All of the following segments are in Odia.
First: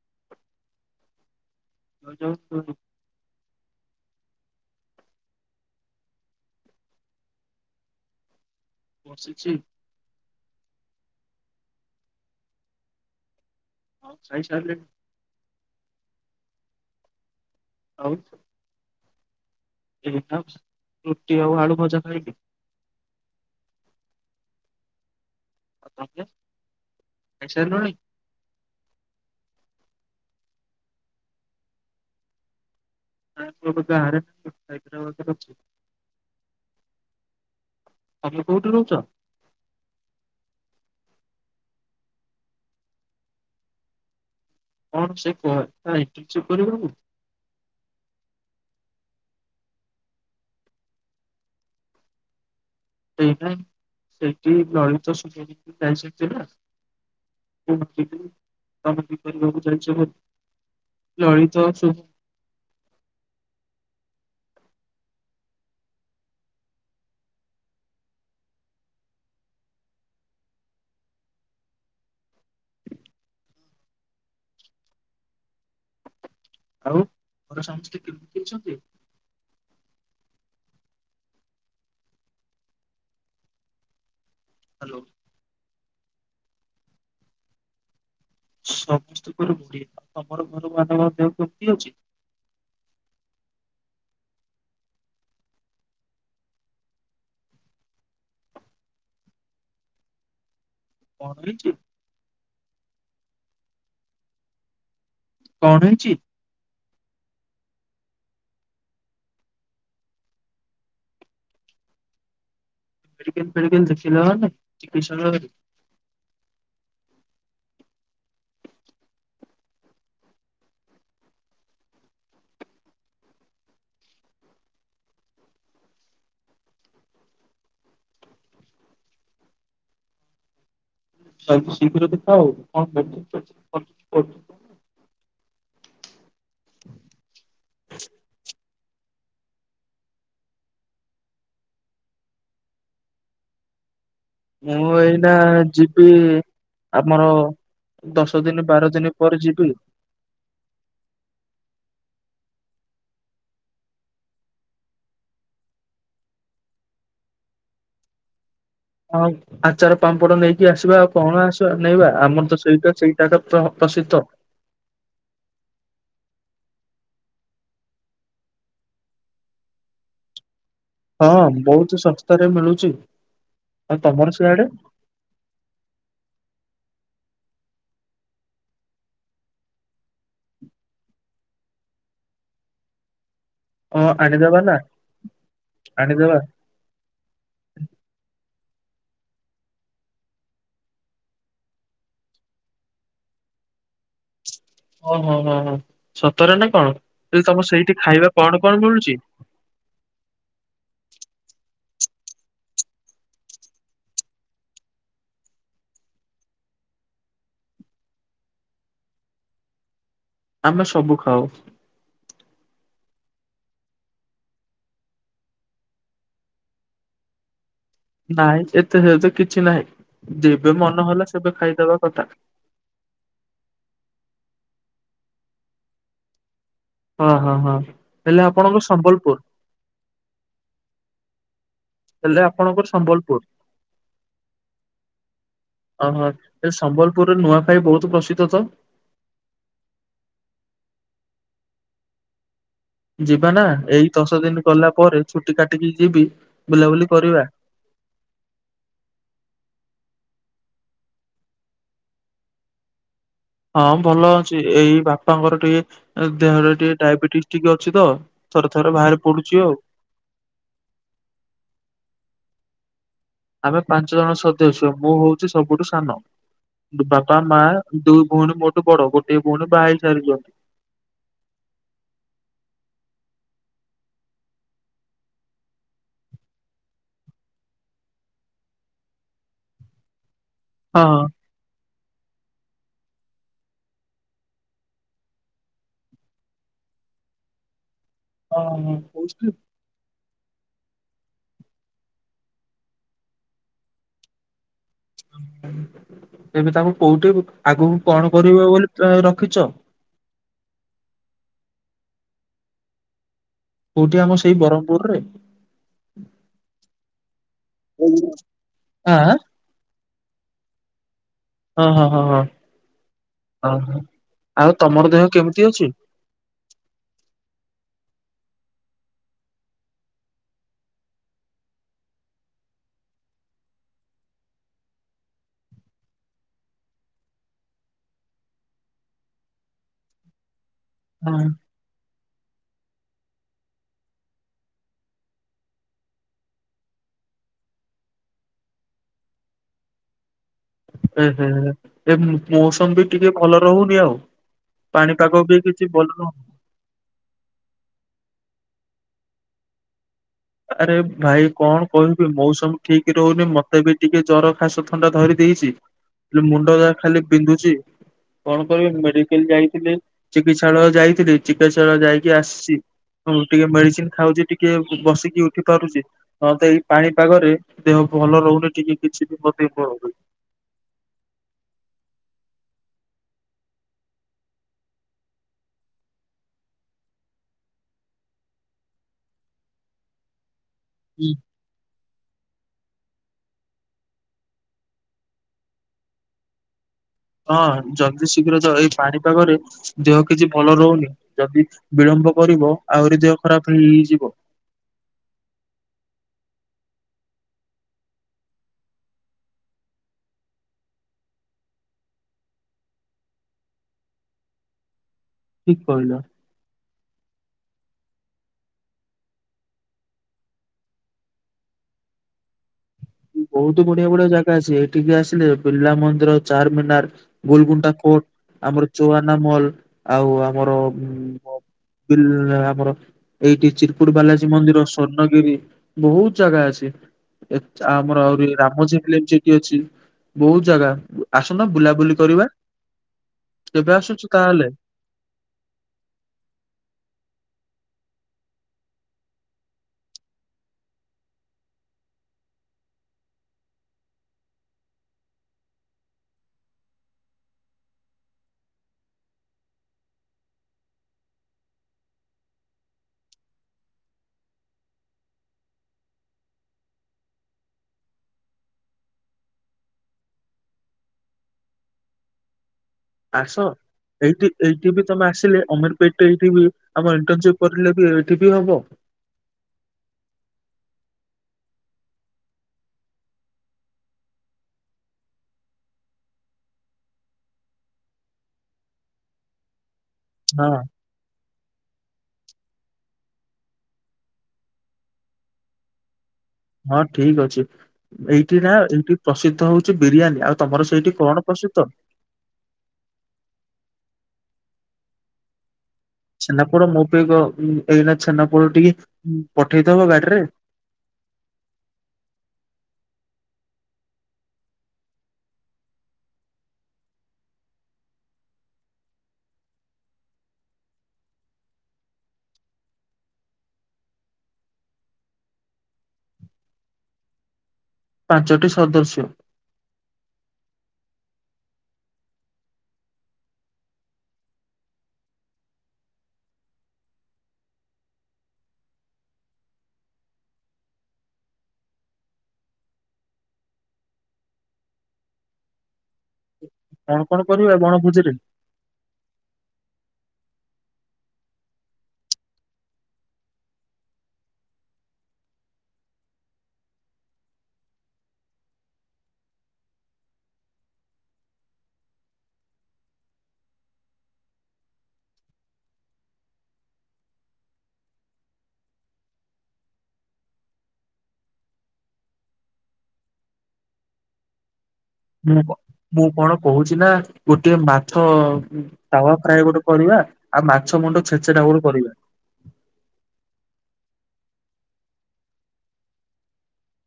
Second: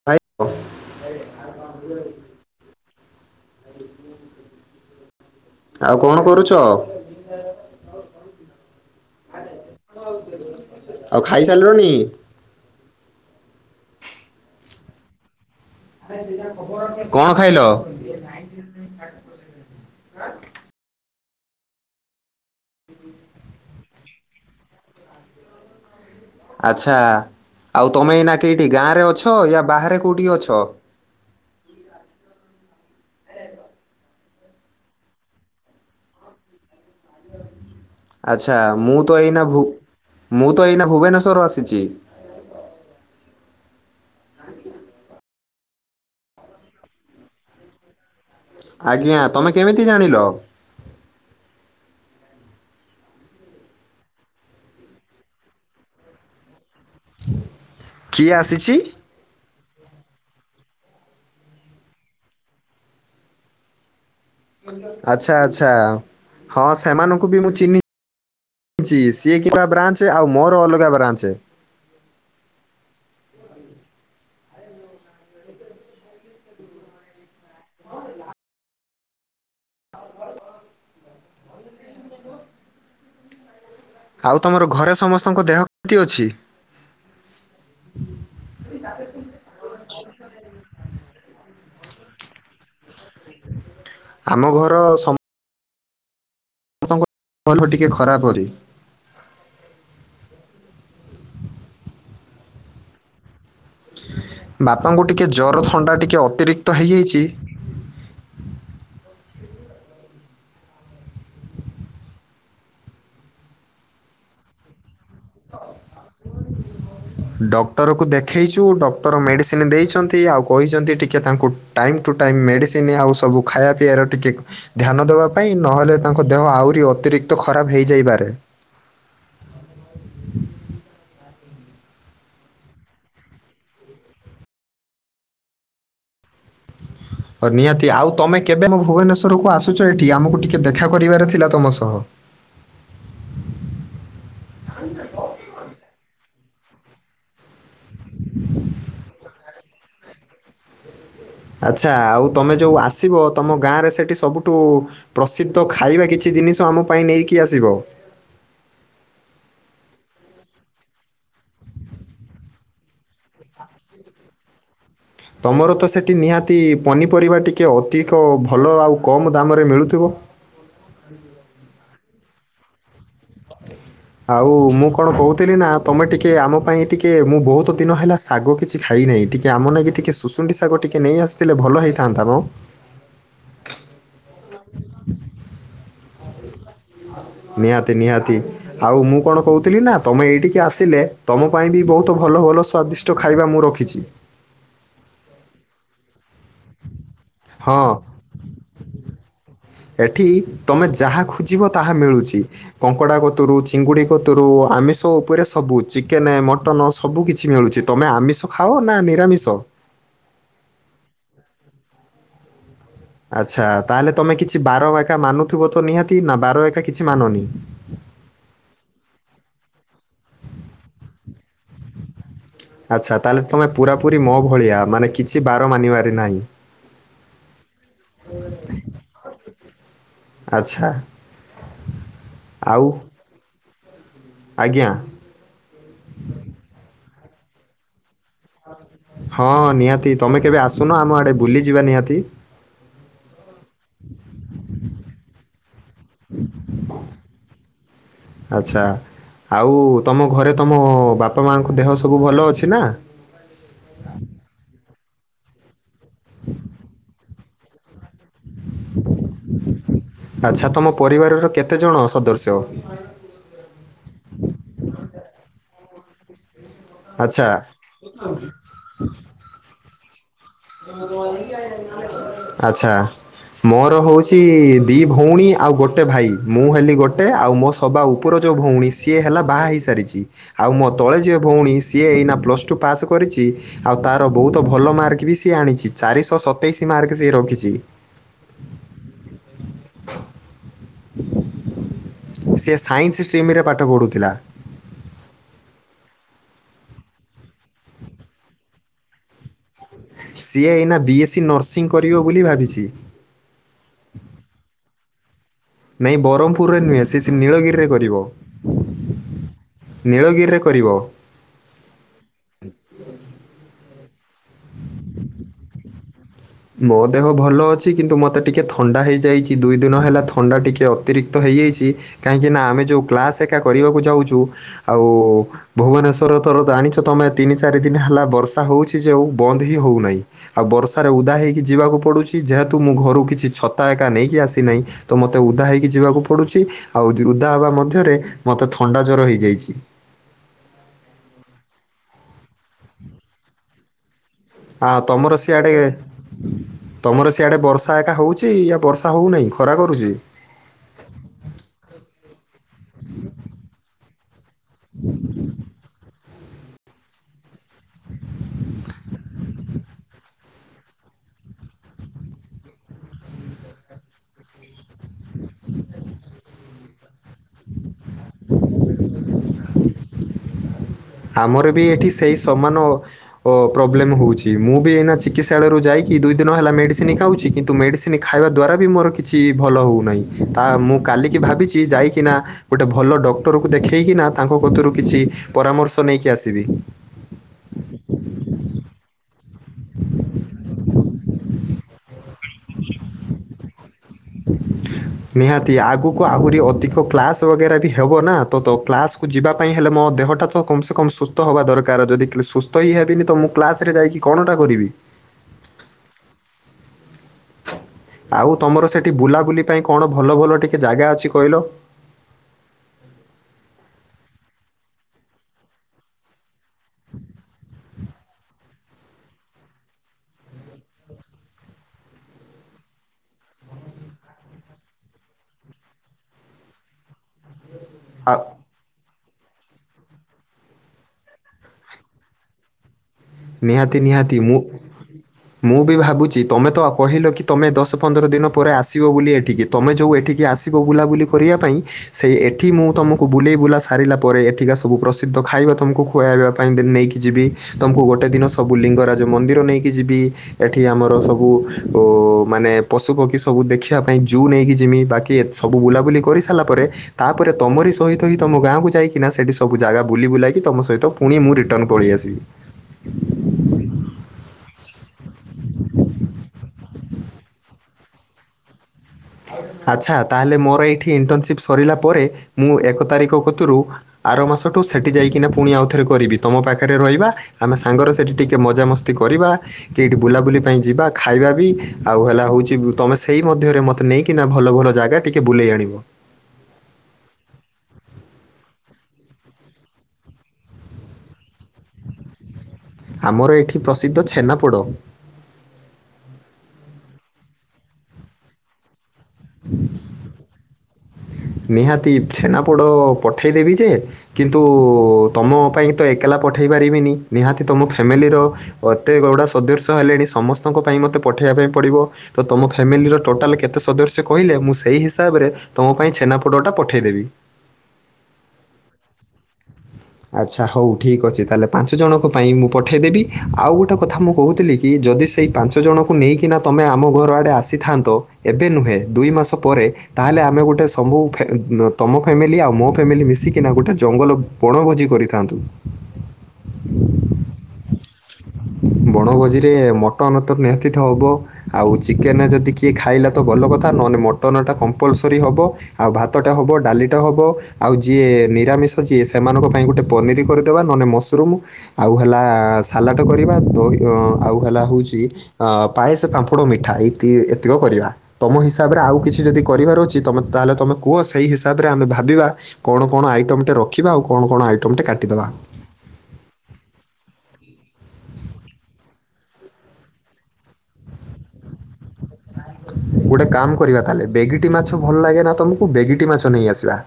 [unintelligible] [unintelligible] ଆଉ କଣ କରୁଛ। [unintelligible] ବସିଛି। ଆଉ ଖାଇସାରିଲଣି। ହଁ ଖାଇସାରିଲିଣି। ଆରେ ଦି ଟା [unintelligible] କଣ ଖାଇଲ। ଆଉ [unintelligible] [unintelligible] ଏଇନା [unintelligible] ରୁଟି ଆଉ ଆଳୁ ଭଜା ଖାଇଲି। ଆଉ ତମେ। ଆଚ୍ଛା ଆଉ ଖାଇସାରିଲଣି? ତମେ ଏଇନା କେଇଠି ଗାଁରେ ଅଛ ୟା ବାହାରେ କୋଉଠି ଅଛ। [unintelligible] ହାଇଦ୍ରାବାଦରେ ଅଛି। ତମେ ଆଚ୍ଛା କୋଉଠି ରହୁଛ? ମୁଁ ତ ଏଇନା ଭୁ ମୁଁ ତ ଏଇନା ଭୁବନେଶ୍ୱର ଆସିଛି। କଣ ସେ [unintelligible] ଚେକ୍ କରିବନି। ଆଜ୍ଞା ତମେ କେମିତି ଜାଣିଲ। ସାଇଟା ହିଁ ସେଇଠି ଲଳିତ ଶୁଭ୍ରଜିତ୍ [unintelligible] କିଏ ଆସିଛି? [unintelligible] କରିବାକୁ ଯାଇଚ [unintelligible] ଲଳିତ ଶୁ ଆଚ୍ଛା ଆଚ୍ଛା ହଁ ସେମାନଙ୍କୁ ବି ମୁଁ ଚିହ୍ନି ଛି ସିଏ [unintelligible] ବ୍ରାଞ୍ଚେ ଆଉ ମୋର ଅଲଗା ବ୍ରାଞ୍ଚେ। ଆଉ ଘରେ ସମସ୍ତେ କେମିତି ଅଛନ୍ତି। [unintelligible] ଆଉ ତମର ଘରେ ହାଲୋ ସମସ୍ତଙ୍କ ଦେହ ମିତି ଅଛି। ସମସ୍ତିଙ୍କର ବଢିଆ ଆଉ ତମର ଘର ମାନଙ୍କ ଦେହ କେମିତି ଅଛି। ଆମ ଘର ସମ୍ [unintelligible] ଟିକେ ଖରା ପରି। କଣ ହେଇଚି। ବାପାଙ୍କୁ ଟିକେ ଜର କଣ ଥଣ୍ଡା ହେଇଛି? ଟିକେ ଅତିରିକ୍ତ ହେଇଯାଇଛି। ମେଡିକାଲ ଫେଡିକାଲ ଦେଖେଇଲ ନା ନାହିଁ ଚିକିସ୍ରଳୟ [unintelligible] ଡକ୍ଟରକୁ ଦେଖେଇଚୁ ଡକ୍ଟର ମେଡିସିନି ଦେଇଛନ୍ତି ଆଉ କହିଛନ୍ତି ଟିକେ ତାଙ୍କୁ ଟାଇମ୍ ଟୁ ଟାଇମ୍ ମେଡିସିନି ଆଉ ସବୁ ଖାଇଆ ପିଇଆର ଟିକେ ଧ୍ୟାନ ଦବା ପାଇଁ ନହେଲେ ତାଙ୍କ ଦେହ ଆହୁରି ଅତିରିକ୍ତ ଖରାବ ହେଇଯାଇପାରେ। ତାଙ୍କୁ ଶୀଘ୍ର ଦେଖାଓ କଣ ମେଡିସିନ୍ ଫେଡିସିନ୍ [inaudible] ଓ ନିହାତି ଆଉ ତମେ କେବେ ମୋ ଭୁବେନେଶ୍ୱରକୁ ଆସୁଛ ଏଠି ଆମକୁ ଟିକେ ଦେଖା କରିବାରେ ଥିଲା ତମ ସହ। ମୁଁ ଏଇନା ଯିବି ଆମର ଦଶ ଦିନି ବାର ଦିନି ପରେ ଯିବି। ଆଚ୍ଛା ଆଉ ତମେ ଯୋଉ ଆସିବ ତମ ଗାଁରେ ସେଠି ସବୁଠୁ ପ୍ରସିଦ୍ଧ ଖାଇବା କିଛି ଜିନିଷ ଆମ ପାଇଁ ନେଇକି ଆସିବ। ହଉ। ଆଚାର ପାମ୍ପଡ ନେଇକି ଆସିବା ଆଉ କଣ ଆସିବା ନେଇବା ଆମର ତ ସେଇଟା ସେଇଟା ତ ପ୍ର ପ୍ରସିଦ୍ଧ। ତମର ତ ସେଟି ନିହାତି ପନିପରିବା ଟିକେ ଅଧିକ ଭଲ ଆଉ କମ୍ ଦାମରେ ମିଳୁଥିବ। ହଁ ବୋହୁତୁ ଶସ୍ତାରେ ମିଳୁଚି। ଆଉ ମୁଁ କଣ କହୁଥିଲି ନା ତମେ ଟିକେ ଆମ ପାଇଁ ଟିକେ ମୁଁ ବୋହୁତ ଦିନ ହେଲା ଶାଗ କିଛି ଖାଇ ନାହିଁ ଟିକେ ଆମ ନାଗି ଟିକେ ସୁଶୁଣ୍ଡି ଶାଗ ଟିକେ ନେଇ ଆସିଥିଲେ ଭଲ ହେଇଥାନ୍ତା ମ। ଅଁ ଆଣିଦେବା ନା ଆଣିଦେବା। ନିହାତି ନିହାତି। ଆଉ ମୁଁ କଣ କହୁଥିଲି ନା ତମେ ଏଇଠିକି ଆସିଲେ ତମ ପାଇଁ ବି ବୋହୁତ ଭଲ ଭଲ ସ୍ଵାଦିଷ୍ ଟ ଖାଇବା ମୁଁ ରଖିଛି। ଓହୋ ହଁ ହଁ ସତରେ ନା କଣ ଇଲ୍ ତମ ହଁ ସେଇଠି ଖାଇବା କଣ କଣ ମିଳୁଚି? ଏଠି ତମେ ଯାହା ଖୋଜିବ ତାହା ମିଳୁଚି। କଙ୍କଡା କତୁରୁ ଚିଙ୍ଗୁଡି କତୁରୁ ଆମିଷ ଉପରେ ସବୁ ଚିକେନେ ମଟନ ସବୁ କିଛି ମିଳୁଛିି। ତମେ ଆମିଷ ଖାଅ ନା ନିରାମିଷ। ଆମେ ସବୁ ଖାଉ। ଆଚ୍ଛା ତାହେଲେ ତମେ କିଛି ବାର ବାଇକା ମାନୁଥୁବ ତ ନିହାତି ନା ବାର ଏକା କିଛି ମାନନି। ନାଇଁ ଏତେ ହେ ଯେ କିଛି ନାହିଁ ଯେବେ ମନ ହେଲା ସେବେ ଖାଇ ଦବା କଥା। ଆଚ୍ଛା ତାହେଲେ ତମେ ପୁରା ପୁରି ମୋ ଭଳିଆ ମାନେ କିଛି ବାର ମାନିବାରେ ନାହିଁ। ହଁ ହଁ ହଁ ହେଲେ ଆପଣଙ୍କ ସମ୍ବଲପୁର। ଆଚ୍ଛା। ହେଲେ ଆଉ ଆପଣଙ୍କର ସମ୍ବଲପୁର। ଆଜ୍ଞା। ଓହୋ ଏ ସମ୍ବଲପୁରରେ ନୂଆଖାଇ ବୋହୁତୁ ପ୍ରସିଦ୍ଧ ତ। ହଁ ନିହାତି ତମେ କେବେ ଆସୁନ ଆମ ଆଡେ ବୁଲିଯିବା ନିହାତି। ଯିବା ନା ଏଇ ଦଶ ଦିନ ଗଲା ପରେ ଛୁଟି କାଟିକି ଯିବି ବୁଲାବୁଲି କରିବା। ଆଚ୍ଛା ଆଉ ତମ ଘରେ ତମ ବାପା ମାଙ୍କ ଦେହ ସବୁ ଭଲ ଅଛି ନା। ହଁ ଭଲ ଅଛି ଏଇ ବାପାଙ୍କର ଟିକେ ଏଁ ଦେହରେ ଟିକେ ଡାଇବେଟିସ୍ ଟିକେ ଅଛି ତ ଥରେ ଥରେ ବାହାରେ ପଡୁଚି ଆଉ। ଆଚ୍ଛା ତମ ପରିବାରର କେତେ ଜଣ ସର୍ଦସ୍ୟ? ଆମେ ପାଞ୍ଚ ଜଣ ସଦସ୍ୟ ମୁଁ ହଉଛି ସବୁଠୁ ସାନ। ବାପା ଆଚ୍ଛା ମା ଦୁଇ ଭଉଣୀ ମୋଠୁ ବଡ ଗୋଟେ ଭଉଣୀ ବାହା ହେଇ ସାରିଛନ୍ତି। ଆଚ୍ଛା। ମୋର ହଉଛି ଦି ଭଉଣୀ ଆଉ ଗୋଟେ ଭାଇ ମୁଁ ହେଲି ଗୋଟେ ଆଉ ମୋ ସ ହବା ଉପର ଯୋଉ ଭଉଣୀ ସିଏ ହେଲା ବାହା ହେଇସାରିଚି। ଆଉ ମୋ ତଳେ ହଁ। ଯିଏ ଭଉଣୀ ସିଏ ଏଇନା ପ୍ଲସ୍ ଟୁ ପାସ କରିଚି ଆଉ ତାର ବୋହୁତ ଭଲ ମାରେ ସି ଆଣି ଚାରିଶହ ସତେଇଶି ମାର୍କ ସିଏ ରଖିଛି। ହଁ ହଁ କହୁିଲୁ। ସେ ସାଇନ୍ସ ଷ୍ଟ୍ରିମ ରେ ପାଠ ପଢୁଥିଲା। ଏବେ ତାଙ୍କୁ କୋଉଠି ଆଗକୁ କଣ କରିବ ବୋଲି ରଖିଛ? ସିଏ ଏଇନା ବି ଏସ୍ ସି ନର୍ସିଂ କରିବ ବୋଲି ଭାବିଛି। କୋଉଠି ଆମ ସେଇ ବ୍ରହ୍ମପୁରରେ। ନାଇଁ ବ୍ରହ୍ମପୁରରେ ନୁହେଁ ସେ ନୀଳଗିରିରେ କରିବ। ଆଁ ନୀଳଗିରିରେ କରିବ? ହଁ ହଁ ହଁ ହଁ ହ ହ ଆଉ ତମର ଦେହ କେମିତି ଅଛି? ମୋ ଦେହ ଭଲ ଅଛି କିନ୍ତୁ ମୋତେ ଟିକିଏ ଥଣ୍ଡା ହେଇଯାଇଛି ଦୁଇ ଦିନ ହେଲା ଥଣ୍ଡା ଟିକିଏ ଅତିରିକ୍ତ ହେଇଯାଇଛି। କାହିଁକି ନା ଆମେ ଯୋଉ କ୍ଲାସ ଏକା କରିବାକୁ ଯାଉଛୁ ଆଉ ଭୁବନେଶ୍ଵର ତର ଜାଣିଛ ତମେ ତିନି ଚାରି ଦିନ ହେଲା ବର୍ଷା ହଉଛି ଯେ ଆଉ ବନ୍ଦ ହିଁ ହଉନାହିଁ। ଆଉ ବର୍ଷାରେ ଉଦା ହେଇକି ଯିବାକୁ ପଡୁଛି। କି ଯେହେତୁ ମୁଁ ଘରୁ କିଛି ଛତା ଏକା ନେଇକି ଆସିନାହିଁ ତ ମତେ ଉଦା ହେଇକି ଯିବାକୁ ପଡୁଛି। ଆଉ ଉଦା ହେବା ମଧ୍ୟରେ ମୋତେ ଥଣ୍ଡା ଜ୍ୱଵର ହେଇଯାଇଛି। ହ ଏ ମୌସମ ବି ଟିକେ ଭଲ ରହୁନି ଆଉ। ଆଁ ତମର ପାଣିପାଗ ବି ସିଆଡେ କିଛି ଭଲ ରହୁନି। ତମର ସିଆଡେ ବର୍ଷା ଏକା ହଉଛି ବର୍ଷା ହଉନାହିଁ ଖରା କରୁଛି? ଆରେ ଭାଇ କଣ କହିବି ମୌସମ୍ ଠିକ ରହୁନି ମତେ ବି ଟିକେ ଜର। ଖାସ ଥଣ୍ଡା ଧରି ଦେଇଛି ହେଲେ ମୁଣ୍ଡ ଯାହା ଖାଲି ବିନ୍ଧୁଛି। କଣ କରିବି ମେଡିକାଲ ଯାଇଥିଲେି ଚିକିତ୍ସାଳୟ ଯାଇଥିଲେ ଚିକିତ୍ସାଳୟ ଯାଇକି ଆସିଛି। ହଁ ଟିକେ ମେଡିସିନ ଖାଉଛି, ଟିକେ ବସିକି ଉଠି ପାରୁଛି ହ ତ ଏଇ ପାଣିପାଗରେ ଦେହ ଭଲ ରହୁନି ଟିକେ କିଛି ବି ମଧ୍ୟ ନୁନି ଆମର ବି ଏଠି ସେଇ ସମାନ ପ ପ୍ରୋବ୍ଲେମ୍ ହେଉଛି ମୁଁ ବି ଏଇନା ଚିକିତ୍ସାଳୟରୁ ଯାଇକି ଦୁଇ ଦିନ ହେଲା ମେଡ଼ିସିନ ଖାଉଛି କିନ୍ତୁ ମେଡିସିନ୍ ଖାଇବା ଦ୍ୱାରା ବି ମୋର କିଛି ଭଲ ହେଉନାହିଁ ତା ମୁଁ କାଲିକି ଭାବିଛି ଯାଇକିନା ଗୋଟେ ଭଲ ଡକ୍ଟରକୁ ଦେଖେଇକିନା ତାଙ୍କ କରୁ କିଛି ପରାମର୍ଶ ତ ନେଇକି ଆସିବି। ହଁ ଜଲଦି ଶୀଘ୍ର ତ ଏଇ ପାଣିପାଗରେ ଦେହ କିଛି ଭଲ ରହୁନି, ଯଦି ବିଳମ୍ବ କରିବ ଆହୁରି ଦେହ ଖରାପ ହେଇଯିବ। ନିହାତି ଆଗକୁ ଆହୁରି ଅଧିକ କ୍ଲାସ ବଗେରା ବି ହବ ନା ତ କ୍ଲାସ। କୁ ଯିବା ପାଇଁ ହେଲେ ମୋ ଦେହଟା ତ କମ ସେେ କମ୍ ସୁସ୍ଥ ହେବା ଦରକାର ଯଦି ସୁସ୍ଥ ହ ହେବିନି ତ ମୁଁ କ୍ଲାସ୍ରେ ଯାଇକି କଣଟା କରିବି? ଠିକ କିଲ। ଆଉ ତମର ସେଠି ବୁଲାବୁଲି ପାଇଁ କଣ ଭଲ ଭଲ ଟିକେ ଜାଗା ଅଛି କହିଲ? ବହୁତ ବଢିଆ ବଢିଆ ଜାଗା ଅଛି ଏଠିକି ଆସିଲେ ବିଲ ମନ୍ଦିର ଚାରମିନାର ଗୋଲଗୁଣ୍ଡା କୋର୍ଟ ଆମର ଚୁଆନା ମଲ, ଆଉ ଆମର [unintelligible] ଏଇଠି ଚିରପଟ ବାଲାଜୀ ମନ୍ଦିର ସ୍ୱର୍ଣ୍ଣଗିରି ବୋହୁତ ଜାଗା ଅଛି। ଏ- ଆମର ଆଉ ଆହୁରି ରାମଝଠି ଅଛି ବହୁତ ଜାଗା ଆସୁନ ବୁଲାବୁଲି କରିବା। କେବେ ନିହାତି ଆସୁଛୁ ନିହାତି ମୁଁ ତାହେଲେ ମୁଁ ବି ଭାବୁଛି ତମେ ତଉ କହିଲ କି ତମେ ଦଶ ପନ୍ଦର ଦିନ ପରେ ଆସିବ ବୋଲି ଏଠିକି। ତୁମେ ଯେଉଁ ଏଠିକି ଆସିବ ବୁଲାବୁଲି କରିବା ପାଇଁ ସେଇ ଏଠି ମୁଁ ତୁମକୁ ବୁଲେଇ ବୁଲା ସାରିଲା ପରେ ଏଠିକା ସବୁ ପ୍ରସିଦ୍ଧ ଖାଇବା ତୁମକୁ ଖୁଆଇବା ପାଇଁ ନେଇକି ଯିବି ତୁମକୁ ଗୋଟେ ଗୋଟେ ଦିନ ସବୁ ଲିଙ୍ଗରାଜ ମନ୍ଦିର ନେଇକି ଯିବି ଏଠି ଆମର ସବୁ ଉଁ ମାନେ ପଶୁ ପକ୍ଷୀ ସବୁ ଦେଖିବା ପାଇଁ ଜୁନ୍ ନେଇକି ଯେମିତି ବାକି କିଏ ସବୁ ବୁଲାବୁଲି କରିସାରିଲା ପରେ ତାପରେ ତମରି ସହିତହି ତମ ଗାଁକୁ ଯାଇକିନା ସେଠି ସବୁ ଜାଗା ବୁଲି ବୁଲାକି ତମ ସହିତ ପୁଣି ମୁଁ ରିଟର୍ନ ପଳେଇ ଆସିବି। ଆସ। ଏଇଠି ଏଇଠିବି ତମେ ଆସିଲେ ଅମର ପେଟେଇ ଏଇଠିବି ଆମର ଇଣ୍ଟସିପ କରିଲେବି ଏଇଠିବି ହବ। ଆଚ୍ଛା ତାହେଲେ ମୋର ଏଇଠି ଇଣ୍ଟର୍ନସିପ୍ ସରିଲା ପରେ ମୁଁ ଏକ ତାରିଖ କତୁରୁ ଆର ମାସଠୁ ସେଠି ଯାଇକିନା ପୁଣି ଆଉଥରେ କରିବି ତମ ପାଖରେ ରହିବା ଆମେ ସାଙ୍ଗରେ ସେଠି ଟିକେ ମଜାମସ୍ତି କରିବା ତିଏଇଠି ବୁଲାବୁଲି ହଁ ପାଇଁ ଯିବା ଖାଇବାବି ଆଉ ହେଲା ହେଉଚି ତୁମେ ସେଇ ମଧ୍ୟରେ ମୋ ନେଇକିନା ଭଲ ଭଲ ଜାଗା ଟିକେ ବୁଲେଇ ଆଣିବ। ହଁ ଠିକି ଅଛି। ଏଇଠିନା ଏଇଠି ପ୍ରସିଦ୍ଧ ହଉଚି ବିରିୟାନୀ ଆଉ ତମର ସେଇଠି କଣ ପ୍ରସିଦ୍ଧ? ଆମର ଏଠି ପ୍ରସିଦ୍ଧ ଛେନାପୋଡ଼। ଛେନାପୋଡ଼ ମୋ ପାଇଁ ଗ ଉଁ ଏଇନା ଛେନାପୋଡ଼ ଟିକେ ପଠେଇଦବ ଗାଡ଼ିରେ। ନିହାତି ଛେନାପୋଡ଼ ପଠେଇଦେବି ଯେ କିନ୍ତୁ ତମ ପାଇଁତ ଏକଲା ପଠେଇ ପାରିବିନି ନିହାତି ତମ ଫ୍ୟାମିଲିର ଏତେ ଗଡ଼ା ସଦୃଶ ହେଲେଣି ସମସ୍ତଙ୍କ ପାଇଁ ମତେ ପଠେଇବା ପାଇଁ ପଡ଼ିବ ତତମ ଫ୍ୟାମିଲିର ଟୋଟାଲେ କେତେ ସଦସ୍ୟ କହିଲେ ମୁଁ ସେଇ ହିସାବରେ ତମ ପାଇଁ ଛେନାପୋଡ଼ଟା ପଠେଇଦେବି। ପାଞ୍ଚଟି ସଦସ୍ୟ। ଆଚ୍ଛା ହଉ ଠିକ୍ ଅଛି ତାହେଲେ ପାଞ୍ଚ ଜଣଙ୍କ ପାଇଁ ମୁଁ ପଠାଇଦେବି ଆଉ ଗୋଟେ କଥା ମୁଁ କହୁଥିଲିକି ଯଦି ସେଇ ପାଞ୍ଚ ଜଣଙ୍କୁ ନେଇକିନା ତମେ ଆମ ଘର ଆଡ଼େ ଆସିଥାନ୍ତ ଏବେ ନୁହେଁ ଦୁଇ ମାସ ପରେ ତାହେଲେ ଆମେ ଗୋଟେ ସବୁ ଫେ ତମ ଫ୍ୟାମିଲି ଆଉ ମୋ ଫ୍ୟାମିଲି ମିଶିକିନା ଗୋଟେ ଜଙ୍ଗଲ ବଣଭୋଜି କରିଥାନ୍ତୁ। କଣ କଣ କରିବେ ବଣଭୋଜିରେ? ବଣଭୋଜିରେ ମଟନତ ନିହାତିତ ହବ ଆଉ ଚିକେନ୍ ଯଦି କିଏ ଖାଇଲାତ ଭଲ କଥା ନହେଲେ ମଟନ୍ଟା କମ୍ପଲସରି ହବ। ଆଉ ଭାତଟେ ହବ ଡ଼ାଲିଟେ ହବ ଆଉ ଯିଏ ନିରାମିଷ ଯିଏ ସେମାନଙ୍କ ପାଇଁ ଗୋଟେ ପନିରି କରିଦବା ନହେନେ ମସ୍ରୁର୍ମ ଆଉ ହେଲା ସାଲା ଟ କରିବା ଦ ଅଁ ଆଉ ହେଲା ହେଉଚି ଅ ପାଏସେ ପାମ୍ପୁଡ ମିଠା ଏଇ ଏତିକି କରିବା। ତମ ହିସାବରେ ଆଉ କିଛି ଯଦି କରିବାର ଅଛି ତମେ ତାହେଲେ ତୁମେ କୁହ ସେଇ ହିସାବରେ ଆମେ ଭାବିବା କଣ କଣ ଆଇଟମଟେ ରଖିବା ଆଉ କଣ କଣ ଆଇଟମଟେ କା ମୁଁ ମୁଁ କଣ କହୁଛିନା ଗୋଟେଏ ମାଛ ଉଁ ତାୱା ଫ୍ରାଏ ଗୋଟେ କରିବା ଆଉ ମାଛ ମୁଣ୍ଡ ଛେଚେଡ଼ା ଗୋଟେ କରିବା। ଗୋଟେ କାମ୍ କରିବା ତାହେଲେ ବେଗିଟି ମାଛ ଭଲ ଲାଗେନା ତମକୁ ବେଗିଟି ମାଛ ନେଇ ଆସିବା।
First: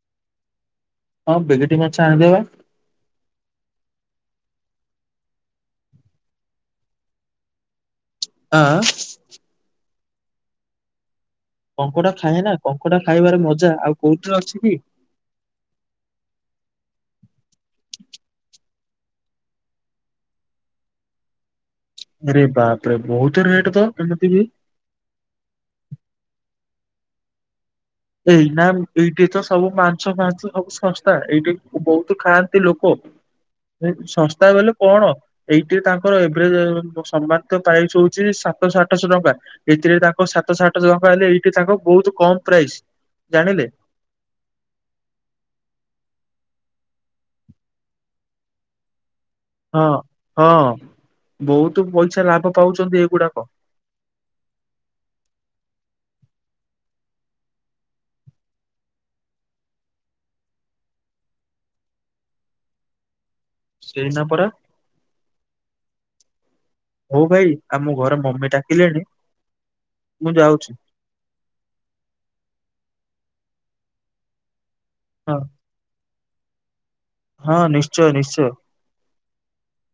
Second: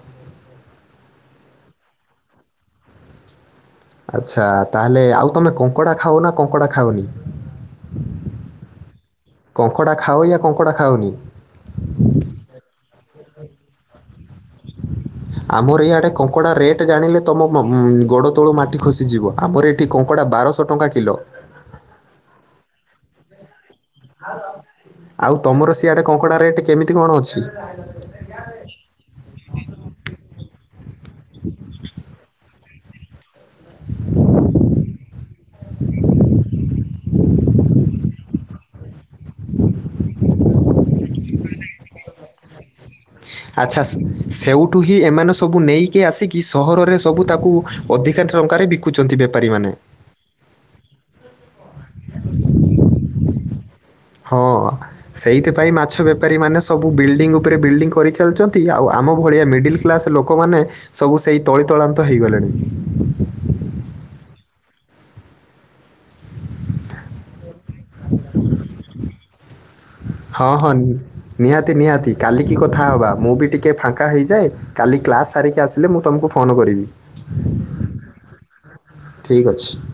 ହଁ ବେଗିଟି ମାଛ ଆଣିଦବା। ଆଚ୍ଛା ତାହେଲେ ଆଉ ତମେ କଙ୍କଡ଼ା ଖାଅନା କଙ୍କଡ଼ା ଖାଅନି? ଆଁ। କଙ୍କଡ଼ା ଖାଅ ୟ କଙ୍କଡ଼ା ଖାଅନି? କଙ୍କଡା ଖାଏନା କଙ୍କଡ଼ା ଖାଇବାରେ ମଜା ଆଉ କୋଉଠିରେ ଅଛିକି। ଆମର ଏଇଆଡ଼େ କଙ୍କଡ଼ା ରେଟ୍ ଜାଣିଲେ ତମ ଉଁ ଗୋଡ଼ ତଳୁ ମାଟି ଖସିଯିବ ଆମର ଏଠି କଙ୍କଡ଼ା ବାରଶହ ଟଙ୍କା କିଲୋ। ରେ ବାପରେ ବହୁତ୍ ରେଟେତ। ଆଉ ତମର ସିଆଡେ କଙ୍କଡା ରେଟ୍ କେମିତି କଣ ଅଛି? ଏଇନା ଏଇଠି ତ ସବୁ ମାଂସ ଫାଂସ ସବୁ ଶସ୍ତା ଏଇଠି ବହୁତ ଖାଆନ୍ତି ଲୋକ। ଏ ସଂସ୍ଥା ବୋଇଲେ କଣ? ଏଇଠି ତାଙ୍କର ଏଭଜ ସମ୍ମାନ ପ୍ରାଇସ ହଉଚି ସାତଶହ ଆଠଶହ ଟଙ୍କା। ଏଥିରେ ତାଙ୍କ ସାତଶ ଆଠଶ ଟଙ୍କା ହେଲେ ଏଇଠି ତାଙ୍କ ବହୁତ କମ ପ୍ରାଇସ୍। ଜାଣିଲେ ଆଚ୍ଛା ସ ସେଇଠୁ ହିଁ ଏମାନେ ସବୁ ନେଇକି ଆସିକି ସହରରେ ସବୁ ତାକୁ ଅଧିକା ଟଙ୍କାରେ ବିକ କୁଚନ୍ତି ବେପାରୀ ମାନେ। ହଁ ହଁ ବହୁତ ପଇସା ଲାଭ ପାଉଚନ୍ତି ଏଗୁଡାକ। ହଁ। ସେଇଥିପାଇଁ ମାଛ ବେପାରୀ ମାନେ ସବୁ ବିଲଡିଂ ଉପରେ ବିଲଡିଂ କରିଚାଲିଚନ୍ତି। ଆଉ ଆମ ଭଳିଆ ମିଡିଲ କ୍ଲାସ ଲୋକ କମାନେ ସବୁ ସେଇ ତଳି ତଳାନ୍ତ ହେଇଗଲେଣି। ସେଇନା ପରା। ହଉ ଭାଇ ଆମ ଘର ମମି ଡାକିଲେଣି ମୁଁ ହଁ ହଁ, ଯାଉଚି। ନିହାତି ନିହାତି କାଲିକି କଥାହବା ମୁଁ ବି ଟିକେ ଫାଙ୍କା ହେଇଯାଏ କାଲି କ୍ଲାସ୍ ହଁ ସାରି କି ଆସିଲେ ମୁଁ ତୁମକୁ ଫୋନ କରିବି। ହଁ ନିଶ୍ଚୟ ନିଶ୍ଚୟ। ଠିକ୍ ଅଛି।